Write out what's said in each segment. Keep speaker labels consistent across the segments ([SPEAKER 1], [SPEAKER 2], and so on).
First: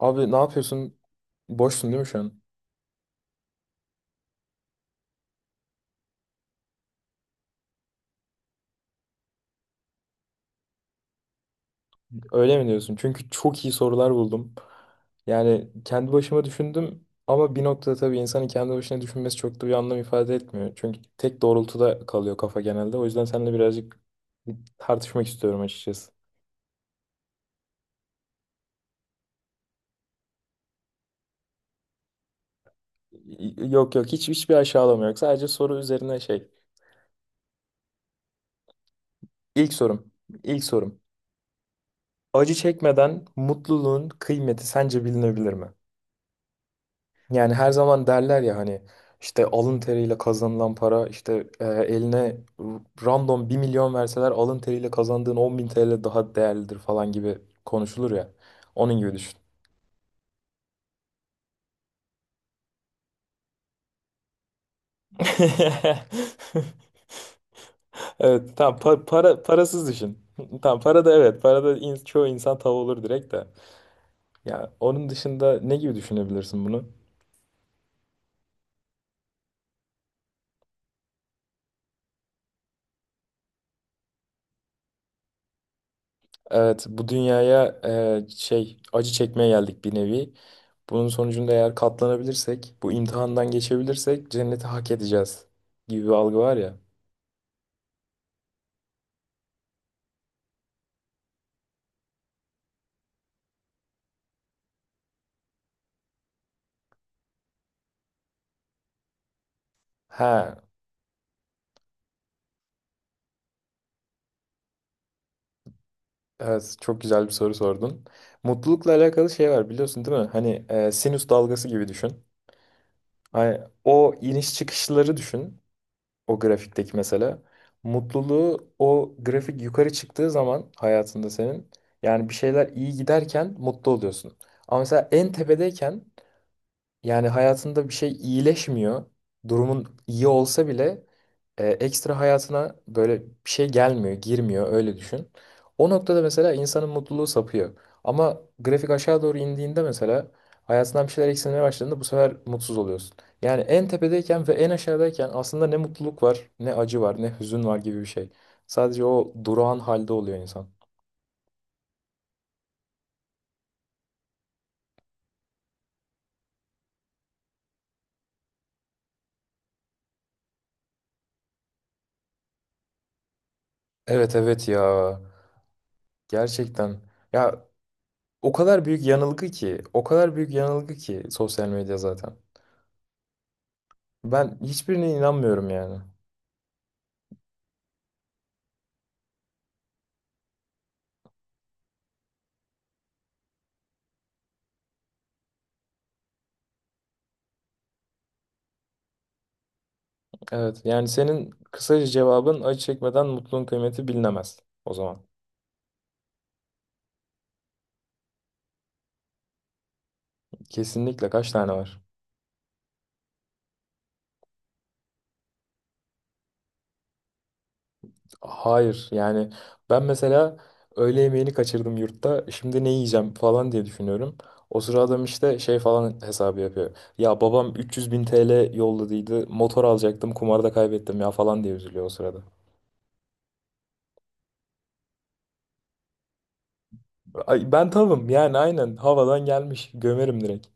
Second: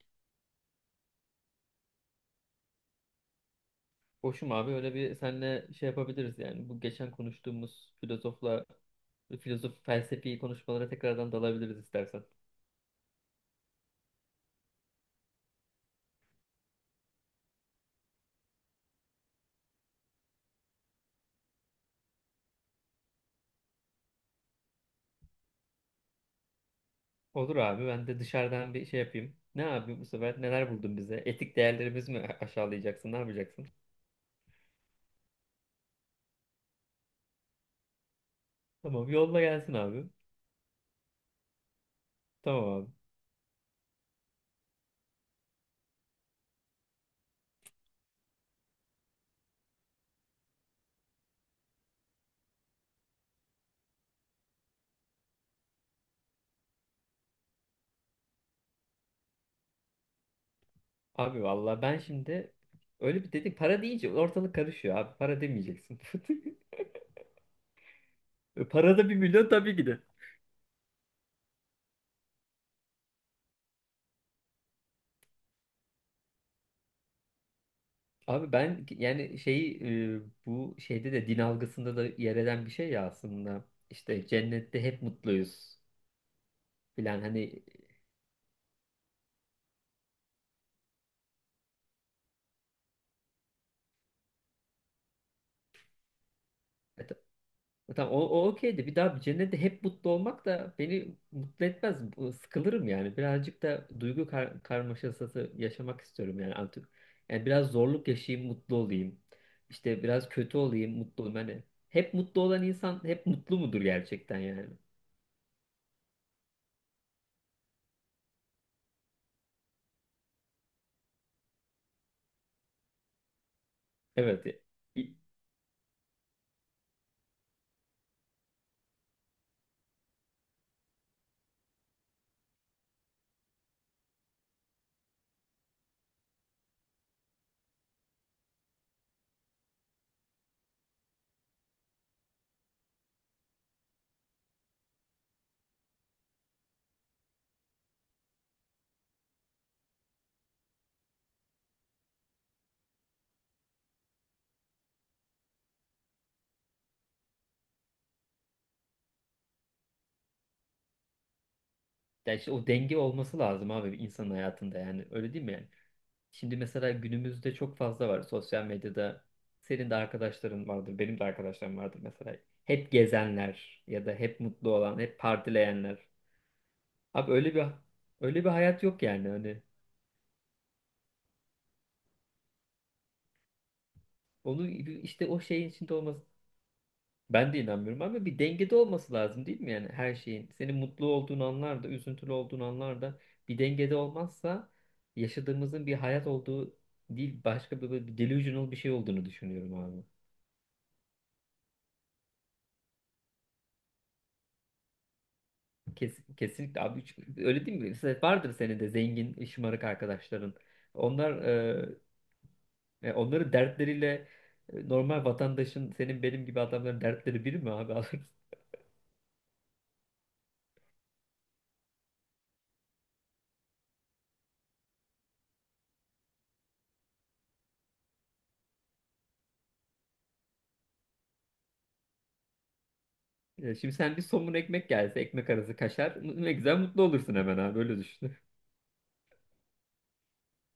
[SPEAKER 1] Abi, ne yapıyorsun? Boşsun değil mi şu an?
[SPEAKER 2] Boşum abi, öyle bir senle şey yapabiliriz yani. Bu geçen konuştuğumuz filozof felsefi konuşmalara tekrardan dalabiliriz istersen.
[SPEAKER 1] Öyle mi diyorsun? Çünkü çok iyi sorular buldum. Yani kendi başıma düşündüm ama bir noktada tabii insanın kendi başına düşünmesi çok da bir anlam ifade etmiyor. Çünkü tek doğrultuda kalıyor kafa genelde. O yüzden seninle birazcık tartışmak istiyorum açıkçası.
[SPEAKER 2] Olur abi, ben de dışarıdan bir şey yapayım. Ne abi, bu sefer neler buldun bize? Etik değerlerimiz mi aşağılayacaksın? Ne yapacaksın?
[SPEAKER 1] Yok yok, hiç hiçbir aşağılama yok. Sadece soru üzerine şey.
[SPEAKER 2] Tamam, yolla
[SPEAKER 1] İlk
[SPEAKER 2] gelsin abi.
[SPEAKER 1] sorum. İlk sorum. Acı
[SPEAKER 2] Tamam abi.
[SPEAKER 1] çekmeden mutluluğun kıymeti sence bilinebilir mi? Yani her zaman derler ya, hani işte alın teriyle kazanılan para, işte eline random 1.000.000 verseler alın teriyle kazandığın 10.000 TL daha değerlidir falan gibi konuşulur ya. Onun gibi düşün.
[SPEAKER 2] Abi valla ben şimdi öyle bir dedik, para deyince ortalık karışıyor abi. Para demeyeceksin.
[SPEAKER 1] Evet, tamam,
[SPEAKER 2] Parada bir
[SPEAKER 1] para,
[SPEAKER 2] milyon tabii ki
[SPEAKER 1] parasız
[SPEAKER 2] de.
[SPEAKER 1] düşün. Tamam, para da, evet, para da çoğu insan tav olur direkt de. Ya onun dışında ne gibi düşünebilirsin bunu?
[SPEAKER 2] Abi ben yani e, bu şeyde de din algısında da yer eden bir şey ya aslında. İşte cennette hep mutluyuz
[SPEAKER 1] Evet, bu
[SPEAKER 2] filan hani.
[SPEAKER 1] dünyaya acı çekmeye geldik bir nevi. Bunun sonucunda eğer katlanabilirsek, bu imtihandan geçebilirsek cenneti hak edeceğiz gibi bir algı var ya.
[SPEAKER 2] e, ta- tamam, o okeydi. Bir daha bir cennette hep mutlu olmak da beni mutlu etmez. Sıkılırım yani. Birazcık da duygu karmaşası yaşamak istiyorum yani artık. Yani biraz zorluk yaşayayım, mutlu olayım. İşte biraz kötü
[SPEAKER 1] Ha,
[SPEAKER 2] olayım, mutlu olayım. Hani hep mutlu olan insan hep mutlu mudur gerçekten yani?
[SPEAKER 1] evet, çok güzel bir soru sordun. Mutlulukla alakalı şey var, biliyorsun değil mi? Hani sinüs dalgası gibi düşün. Hani o iniş
[SPEAKER 2] Evet.
[SPEAKER 1] çıkışları düşün, o grafikteki mesela. Mutluluğu, o grafik yukarı çıktığı zaman hayatında senin, yani bir şeyler iyi giderken mutlu oluyorsun. Ama mesela en tepedeyken, yani hayatında bir şey iyileşmiyor. Durumun iyi olsa bile ekstra hayatına böyle bir şey gelmiyor, girmiyor, öyle düşün. O noktada mesela insanın mutluluğu sapıyor. Ama grafik aşağı doğru indiğinde mesela, hayatından bir şeyler eksilmeye başladığında, bu sefer mutsuz oluyorsun. Yani en tepedeyken ve en aşağıdayken aslında ne mutluluk var, ne acı var, ne hüzün var gibi bir şey. Sadece o durağan halde oluyor insan.
[SPEAKER 2] Ya işte o denge olması lazım abi insanın hayatında, yani öyle değil mi yani? Şimdi mesela günümüzde çok fazla var sosyal medyada. Senin de arkadaşların vardır, benim de arkadaşlarım vardır mesela. Hep gezenler ya da
[SPEAKER 1] Evet,
[SPEAKER 2] hep
[SPEAKER 1] evet
[SPEAKER 2] mutlu
[SPEAKER 1] ya.
[SPEAKER 2] olan, hep partileyenler.
[SPEAKER 1] Gerçekten.
[SPEAKER 2] Abi öyle
[SPEAKER 1] Ya,
[SPEAKER 2] bir öyle bir
[SPEAKER 1] o
[SPEAKER 2] hayat
[SPEAKER 1] kadar
[SPEAKER 2] yok
[SPEAKER 1] büyük
[SPEAKER 2] yani
[SPEAKER 1] yanılgı
[SPEAKER 2] hani.
[SPEAKER 1] ki, o kadar büyük yanılgı ki sosyal medya zaten. Ben
[SPEAKER 2] Onu
[SPEAKER 1] hiçbirine
[SPEAKER 2] işte o şeyin
[SPEAKER 1] inanmıyorum
[SPEAKER 2] içinde
[SPEAKER 1] yani.
[SPEAKER 2] olması. Ben de inanmıyorum, ama bir dengede olması lazım değil mi yani her şeyin? Senin mutlu olduğun anlarda, üzüntülü olduğun anlarda bir dengede olmazsa yaşadığımızın bir hayat olduğu değil, başka bir delusional bir şey olduğunu düşünüyorum abi.
[SPEAKER 1] Evet, yani senin kısaca cevabın, acı çekmeden mutluluğun kıymeti bilinemez o zaman.
[SPEAKER 2] Kesinlikle abi, öyle değil mi? Mesela vardır senin de zengin, şımarık arkadaşların.
[SPEAKER 1] Kesinlikle
[SPEAKER 2] Onlar
[SPEAKER 1] kaç tane var?
[SPEAKER 2] onların dertleriyle, normal vatandaşın, senin benim gibi adamların dertleri biri mi abi?
[SPEAKER 1] Hayır, yani ben mesela öğle yemeğini kaçırdım yurtta, şimdi ne yiyeceğim falan diye düşünüyorum. O sıra adam işte şey falan hesabı yapıyor. Ya, babam 300 bin TL yolladıydı, motor alacaktım, kumarda kaybettim ya falan diye üzülüyor o sırada.
[SPEAKER 2] Ya şimdi sen bir somun ekmek gelse, ekmek arası kaşar, ne güzel mutlu olursun hemen
[SPEAKER 1] Ay,
[SPEAKER 2] abi,
[SPEAKER 1] ben
[SPEAKER 2] öyle
[SPEAKER 1] tavım
[SPEAKER 2] düşün.
[SPEAKER 1] yani, aynen havadan gelmiş. Gömerim direkt.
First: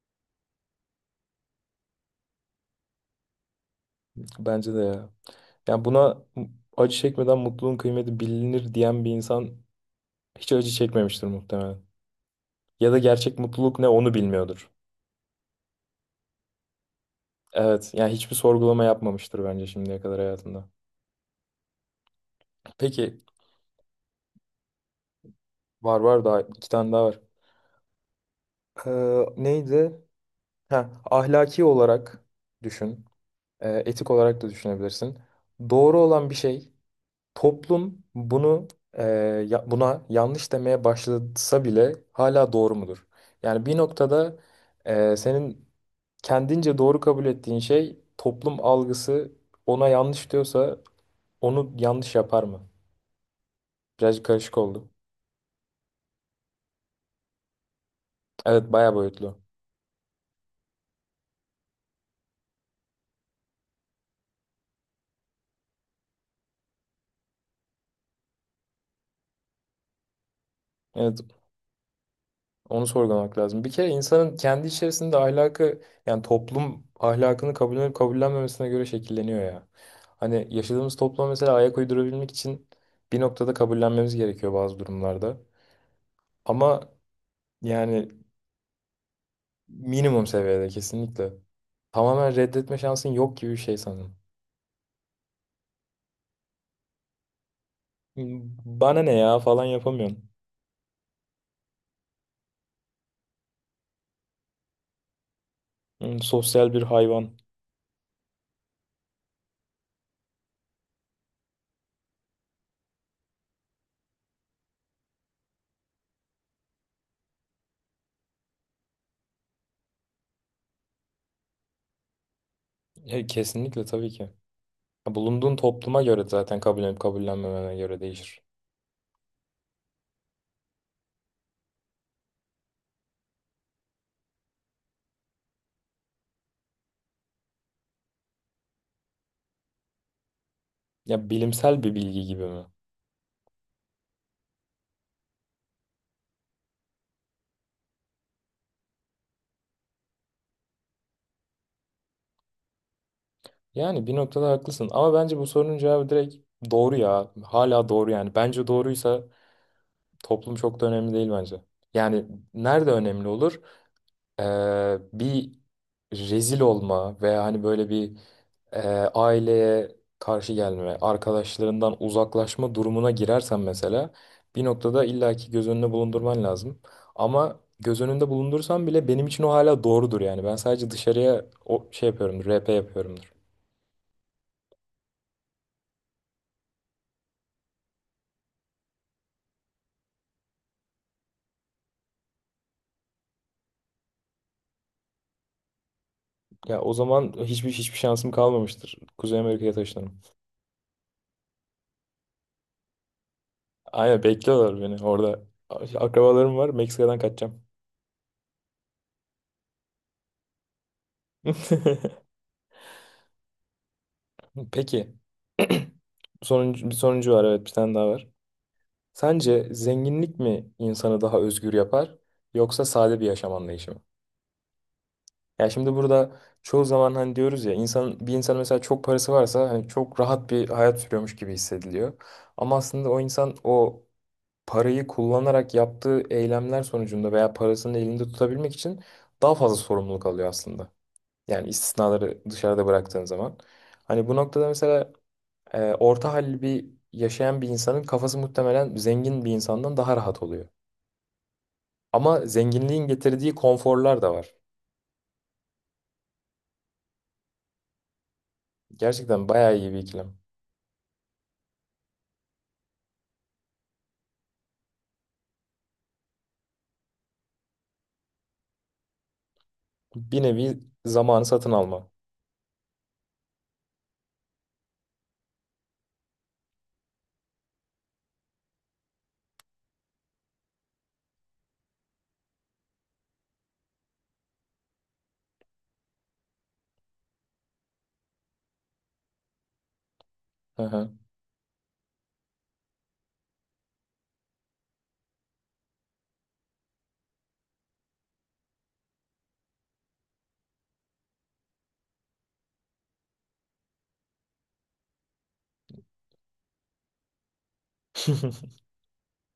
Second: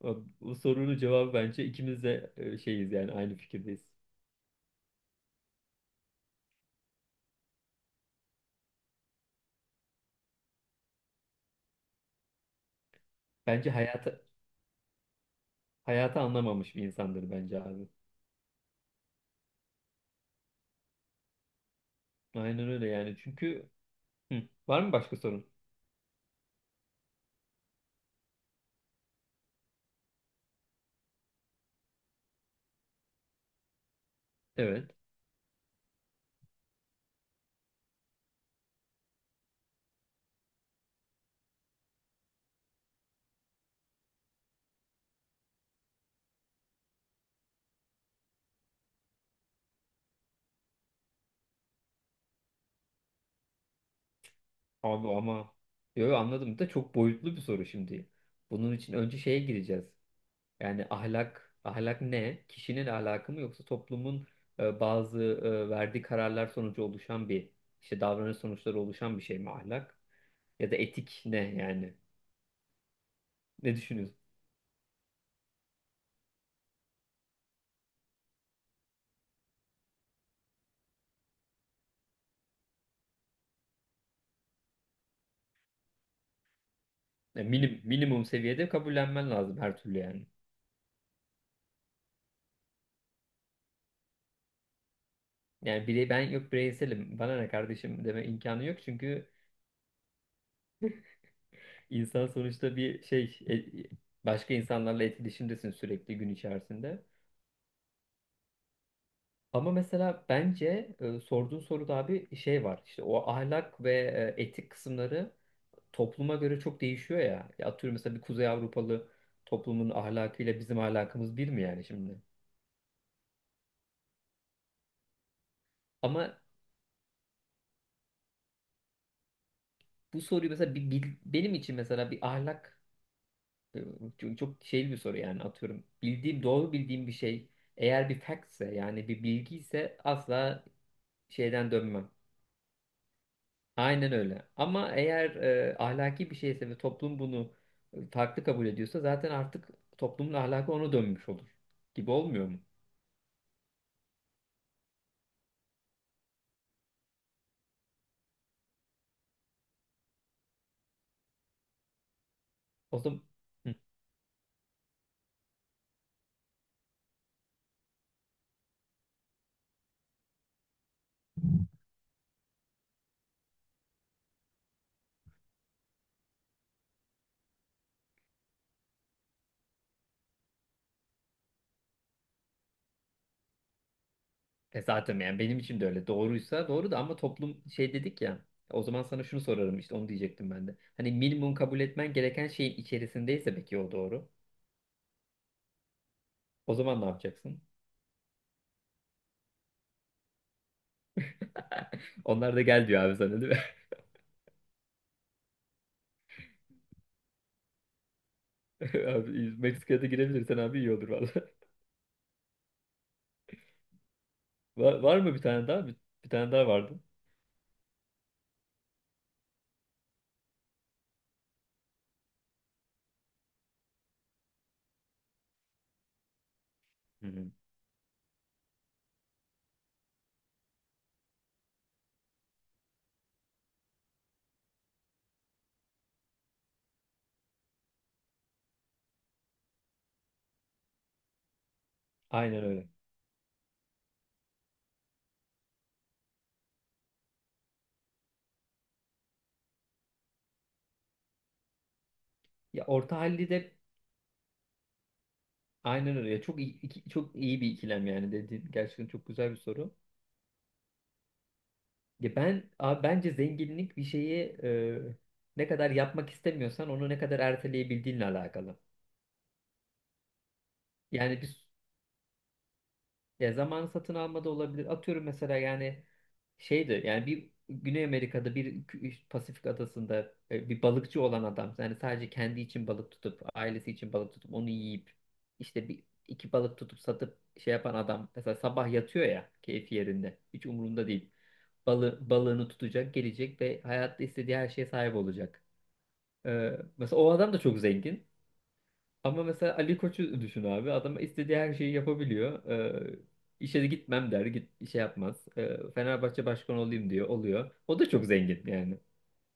[SPEAKER 2] Abi, bu sorunun cevabı bence ikimiz de şeyiz yani, aynı fikirdeyiz.
[SPEAKER 1] Bence de ya. Yani buna acı çekmeden mutluluğun kıymeti bilinir diyen bir insan hiç acı çekmemiştir muhtemelen. Ya da gerçek
[SPEAKER 2] Bence
[SPEAKER 1] mutluluk ne, onu
[SPEAKER 2] hayatı
[SPEAKER 1] bilmiyordur.
[SPEAKER 2] hayatı anlamamış bir insandır bence abi.
[SPEAKER 1] Evet, yani hiçbir sorgulama yapmamıştır bence şimdiye kadar hayatında.
[SPEAKER 2] Aynen öyle yani
[SPEAKER 1] Peki.
[SPEAKER 2] çünkü. Hı, var mı başka sorun?
[SPEAKER 1] Var, var, daha iki tane daha var. Neydi? Ha, ahlaki olarak düşün. Etik olarak da
[SPEAKER 2] Evet.
[SPEAKER 1] düşünebilirsin. Doğru olan bir şey, toplum bunu e, buna yanlış demeye başlasa bile hala doğru mudur? Yani bir noktada senin kendince doğru kabul ettiğin şey, toplum algısı ona yanlış diyorsa onu yanlış yapar mı? Biraz karışık oldu.
[SPEAKER 2] Abi ama anladım, da çok boyutlu bir soru şimdi.
[SPEAKER 1] Evet,
[SPEAKER 2] Bunun için
[SPEAKER 1] bayağı
[SPEAKER 2] önce
[SPEAKER 1] boyutlu.
[SPEAKER 2] şeye gireceğiz. Yani ahlak ne? Kişinin ahlakı mı, yoksa toplumun bazı verdiği kararlar sonucu oluşan bir, işte davranış sonuçları oluşan bir şey mi ahlak? Ya da
[SPEAKER 1] Evet,
[SPEAKER 2] etik ne yani?
[SPEAKER 1] onu sorgulamak lazım. Bir
[SPEAKER 2] Ne
[SPEAKER 1] kere
[SPEAKER 2] düşünüyorsun?
[SPEAKER 1] insanın kendi içerisinde ahlakı, yani toplum ahlakını kabullenip kabullenmemesine göre şekilleniyor ya. Hani yaşadığımız topluma mesela ayak uydurabilmek için bir noktada kabullenmemiz gerekiyor bazı durumlarda. Ama
[SPEAKER 2] Ya
[SPEAKER 1] yani
[SPEAKER 2] minimum seviyede kabullenmen lazım her türlü
[SPEAKER 1] minimum
[SPEAKER 2] yani.
[SPEAKER 1] seviyede kesinlikle. Tamamen reddetme şansın yok gibi bir şey sanırım.
[SPEAKER 2] Yani ben yok bireyselim, bana ne kardeşim deme
[SPEAKER 1] Hmm,
[SPEAKER 2] imkanı yok,
[SPEAKER 1] bana ne
[SPEAKER 2] çünkü
[SPEAKER 1] ya falan yapamıyorsun.
[SPEAKER 2] insan sonuçta bir şey başka insanlarla etkileşimdesin
[SPEAKER 1] Hmm,
[SPEAKER 2] sürekli gün
[SPEAKER 1] sosyal bir
[SPEAKER 2] içerisinde.
[SPEAKER 1] hayvan.
[SPEAKER 2] Ama mesela bence sorduğun soruda abi şey var, işte o ahlak ve etik kısımları topluma göre çok değişiyor ya. Ya atıyorum mesela bir Kuzey Avrupalı toplumun ahlakıyla bizim ahlakımız bir mi yani şimdi?
[SPEAKER 1] Kesinlikle, tabii ki. Bulunduğun topluma göre
[SPEAKER 2] Ama
[SPEAKER 1] zaten, kabullenip kabullenmemene göre değişir.
[SPEAKER 2] bu soruyu mesela benim için mesela bir ahlak, çok şey bir soru yani, atıyorum. Doğru bildiğim bir şey, eğer bir factse yani bir bilgi ise, asla
[SPEAKER 1] Ya,
[SPEAKER 2] şeyden
[SPEAKER 1] bilimsel bir
[SPEAKER 2] dönmem.
[SPEAKER 1] bilgi gibi mi?
[SPEAKER 2] Aynen öyle. Ama eğer ahlaki bir şeyse ve toplum bunu farklı kabul ediyorsa, zaten artık toplumun ahlakı ona dönmüş olur. Gibi olmuyor mu?
[SPEAKER 1] Yani bir noktada haklısın ama bence bu sorunun cevabı direkt doğru ya. Hala doğru yani. Bence doğruysa toplum çok da önemli değil bence. Yani nerede
[SPEAKER 2] O zaman.
[SPEAKER 1] önemli olur?
[SPEAKER 2] Hı.
[SPEAKER 1] e, Bir rezil olma veya hani böyle bir, aileye karşı gelme, arkadaşlarından uzaklaşma durumuna girersen mesela, bir noktada illaki göz önüne bulundurman lazım. Ama göz önünde bulundursan bile benim için o hala doğrudur yani. Ben sadece dışarıya o şey yapıyorumdur, RP yapıyorumdur.
[SPEAKER 2] E zaten yani benim için de öyle. Doğruysa doğru, da ama toplum şey dedik ya. O zaman sana şunu sorarım, işte onu diyecektim ben de. Hani minimum kabul etmen gereken şeyin içerisindeyse peki o doğru. O
[SPEAKER 1] Ya, o
[SPEAKER 2] zaman ne
[SPEAKER 1] zaman
[SPEAKER 2] yapacaksın?
[SPEAKER 1] hiçbir şansım kalmamıştır. Kuzey Amerika'ya taşınırım.
[SPEAKER 2] Onlar da gel diyor abi sana, değil mi?
[SPEAKER 1] Aynen, bekliyorlar beni orada. Akrabalarım var, Meksika'dan kaçacağım.
[SPEAKER 2] Abi Meksika'da girebilirsen abi iyi olur valla.
[SPEAKER 1] Peki.
[SPEAKER 2] Var mı bir tane daha? Bir tane daha
[SPEAKER 1] Bir
[SPEAKER 2] vardı.
[SPEAKER 1] sonuncu var, evet, bir tane daha var. Sence zenginlik mi insanı daha özgür yapar, yoksa sade bir yaşam anlayışı mı? Ya şimdi burada çoğu zaman
[SPEAKER 2] Hı
[SPEAKER 1] hani
[SPEAKER 2] hı.
[SPEAKER 1] diyoruz ya, insan, bir insan mesela çok parası varsa hani çok rahat bir hayat sürüyormuş gibi hissediliyor. Ama aslında o insan, o parayı kullanarak yaptığı eylemler sonucunda veya parasını elinde tutabilmek için daha fazla sorumluluk alıyor aslında. Yani istisnaları
[SPEAKER 2] Aynen
[SPEAKER 1] dışarıda
[SPEAKER 2] öyle.
[SPEAKER 1] bıraktığın zaman. Hani bu noktada mesela orta halli bir yaşayan bir insanın kafası muhtemelen zengin bir insandan daha rahat oluyor. Ama
[SPEAKER 2] Ya
[SPEAKER 1] zenginliğin
[SPEAKER 2] orta halli
[SPEAKER 1] getirdiği
[SPEAKER 2] de
[SPEAKER 1] konforlar da var.
[SPEAKER 2] aynen öyle. Ya çok iyi bir ikilem yani dediğin, gerçekten çok
[SPEAKER 1] Gerçekten
[SPEAKER 2] güzel bir
[SPEAKER 1] bayağı iyi
[SPEAKER 2] soru.
[SPEAKER 1] bir ikilem.
[SPEAKER 2] Ya ben abi bence zenginlik bir şeyi ne kadar yapmak istemiyorsan onu ne kadar erteleyebildiğinle alakalı.
[SPEAKER 1] Bir nevi
[SPEAKER 2] Yani
[SPEAKER 1] zamanı
[SPEAKER 2] biz.
[SPEAKER 1] satın alma.
[SPEAKER 2] Ya zamanı satın alma da olabilir. Atıyorum mesela yani şeydi yani, bir Güney Amerika'da bir Pasifik adasında bir balıkçı olan adam yani sadece kendi için balık tutup, ailesi için balık tutup onu yiyip işte bir iki balık tutup satıp şey yapan adam mesela sabah yatıyor ya, keyfi yerinde, hiç
[SPEAKER 1] Hı
[SPEAKER 2] umurunda
[SPEAKER 1] hı.
[SPEAKER 2] değil. Balığını tutacak, gelecek ve hayatta istediği her şeye sahip olacak. Mesela o adam da çok zengin. Ama mesela Ali Koç'u düşün abi. Adam istediği her şeyi yapabiliyor. İşe de gitmem der. Git, işe yapmaz. Fenerbahçe başkanı olayım diyor. Oluyor. O da çok zengin yani.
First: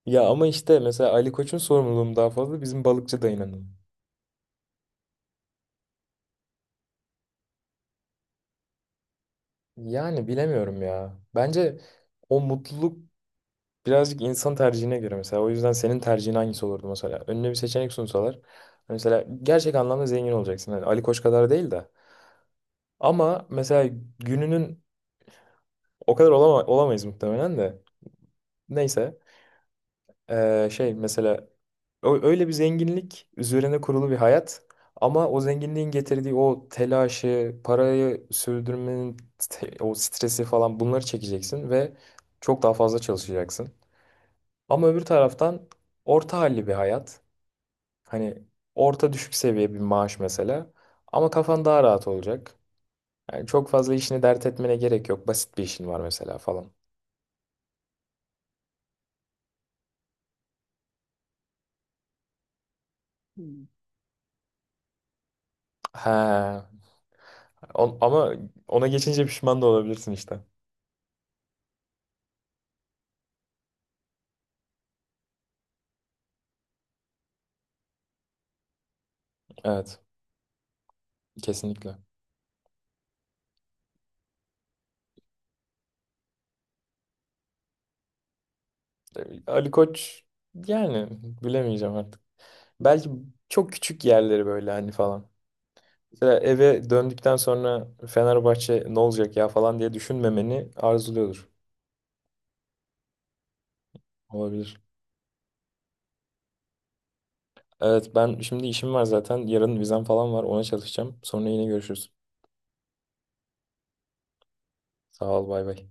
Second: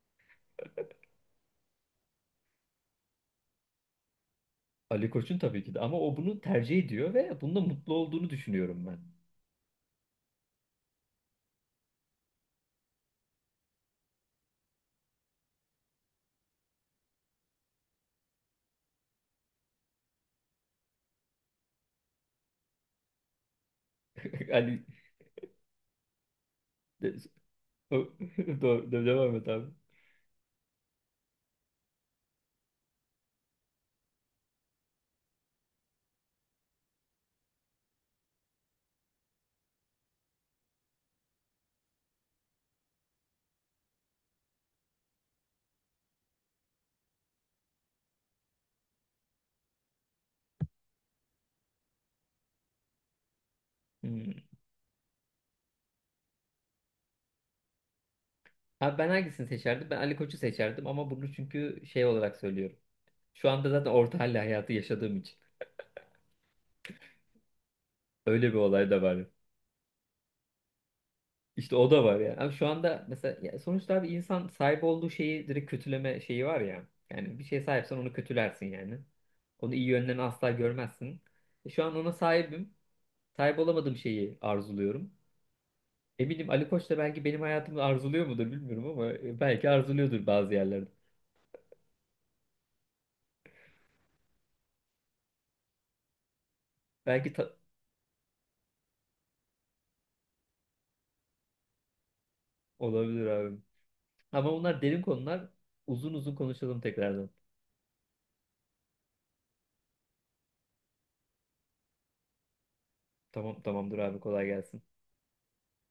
[SPEAKER 1] Ya ama işte mesela Ali Koç'un sorumluluğum daha fazla bizim balıkçı dayının.
[SPEAKER 2] Ali Koç'un tabii ki de. Ama o bunu tercih ediyor ve bunda mutlu olduğunu düşünüyorum ben.
[SPEAKER 1] Yani bilemiyorum ya. Bence o mutluluk birazcık insan tercihine göre mesela. O yüzden senin tercihin hangisi olurdu mesela? Önüne bir seçenek sunsalar. Mesela gerçek anlamda zengin olacaksın. Hani Ali Koç kadar değil de. Ama mesela gününün
[SPEAKER 2] Ali...
[SPEAKER 1] o kadar olamayız
[SPEAKER 2] De-
[SPEAKER 1] muhtemelen de.
[SPEAKER 2] o- Doğru,
[SPEAKER 1] Neyse.
[SPEAKER 2] devam et abi.
[SPEAKER 1] Mesela öyle bir zenginlik üzerine kurulu bir hayat. Ama o zenginliğin getirdiği o telaşı, parayı sürdürmenin o stresi falan, bunları çekeceksin ve çok daha fazla çalışacaksın. Ama öbür taraftan, orta halli bir hayat. Hani orta düşük seviye bir maaş mesela. Ama kafan daha rahat olacak. Yani çok fazla işini
[SPEAKER 2] Hmm.
[SPEAKER 1] dert etmene gerek yok. Basit bir işin var mesela falan.
[SPEAKER 2] Abi ben hangisini seçerdim? Ben Ali Koç'u seçerdim, ama bunu çünkü şey olarak söylüyorum. Şu anda zaten orta halli hayatı yaşadığım için.
[SPEAKER 1] He. Ama
[SPEAKER 2] Öyle bir
[SPEAKER 1] ona
[SPEAKER 2] olay da var.
[SPEAKER 1] geçince pişman da olabilirsin işte.
[SPEAKER 2] İşte o da var yani. Abi şu anda mesela, ya sonuçta abi insan sahip olduğu şeyi direkt kötüleme şeyi var ya. Yani bir şeye sahipsen onu kötülersin yani. Onu iyi
[SPEAKER 1] Evet.
[SPEAKER 2] yönlerini asla görmezsin. E şu an
[SPEAKER 1] Kesinlikle.
[SPEAKER 2] ona sahibim. Sahip olamadığım şeyi arzuluyorum. Eminim Ali Koç da belki benim hayatımı arzuluyor mudur bilmiyorum, ama
[SPEAKER 1] Ali
[SPEAKER 2] belki
[SPEAKER 1] Koç,
[SPEAKER 2] arzuluyordur bazı yerlerde.
[SPEAKER 1] yani bilemeyeceğim artık. Belki çok küçük yerleri böyle hani falan. Mesela eve
[SPEAKER 2] Belki
[SPEAKER 1] döndükten
[SPEAKER 2] ta-
[SPEAKER 1] sonra Fenerbahçe ne olacak ya falan diye düşünmemeni arzuluyordur.
[SPEAKER 2] Olabilir abi. Ama
[SPEAKER 1] Olabilir.
[SPEAKER 2] bunlar derin konular. Uzun uzun konuşalım tekrardan.
[SPEAKER 1] Evet, ben şimdi işim var zaten. Yarın vizem falan var. Ona çalışacağım. Sonra yine görüşürüz.
[SPEAKER 2] Tamam, tamamdır abi, kolay gelsin.
[SPEAKER 1] Sağ ol, bay bay.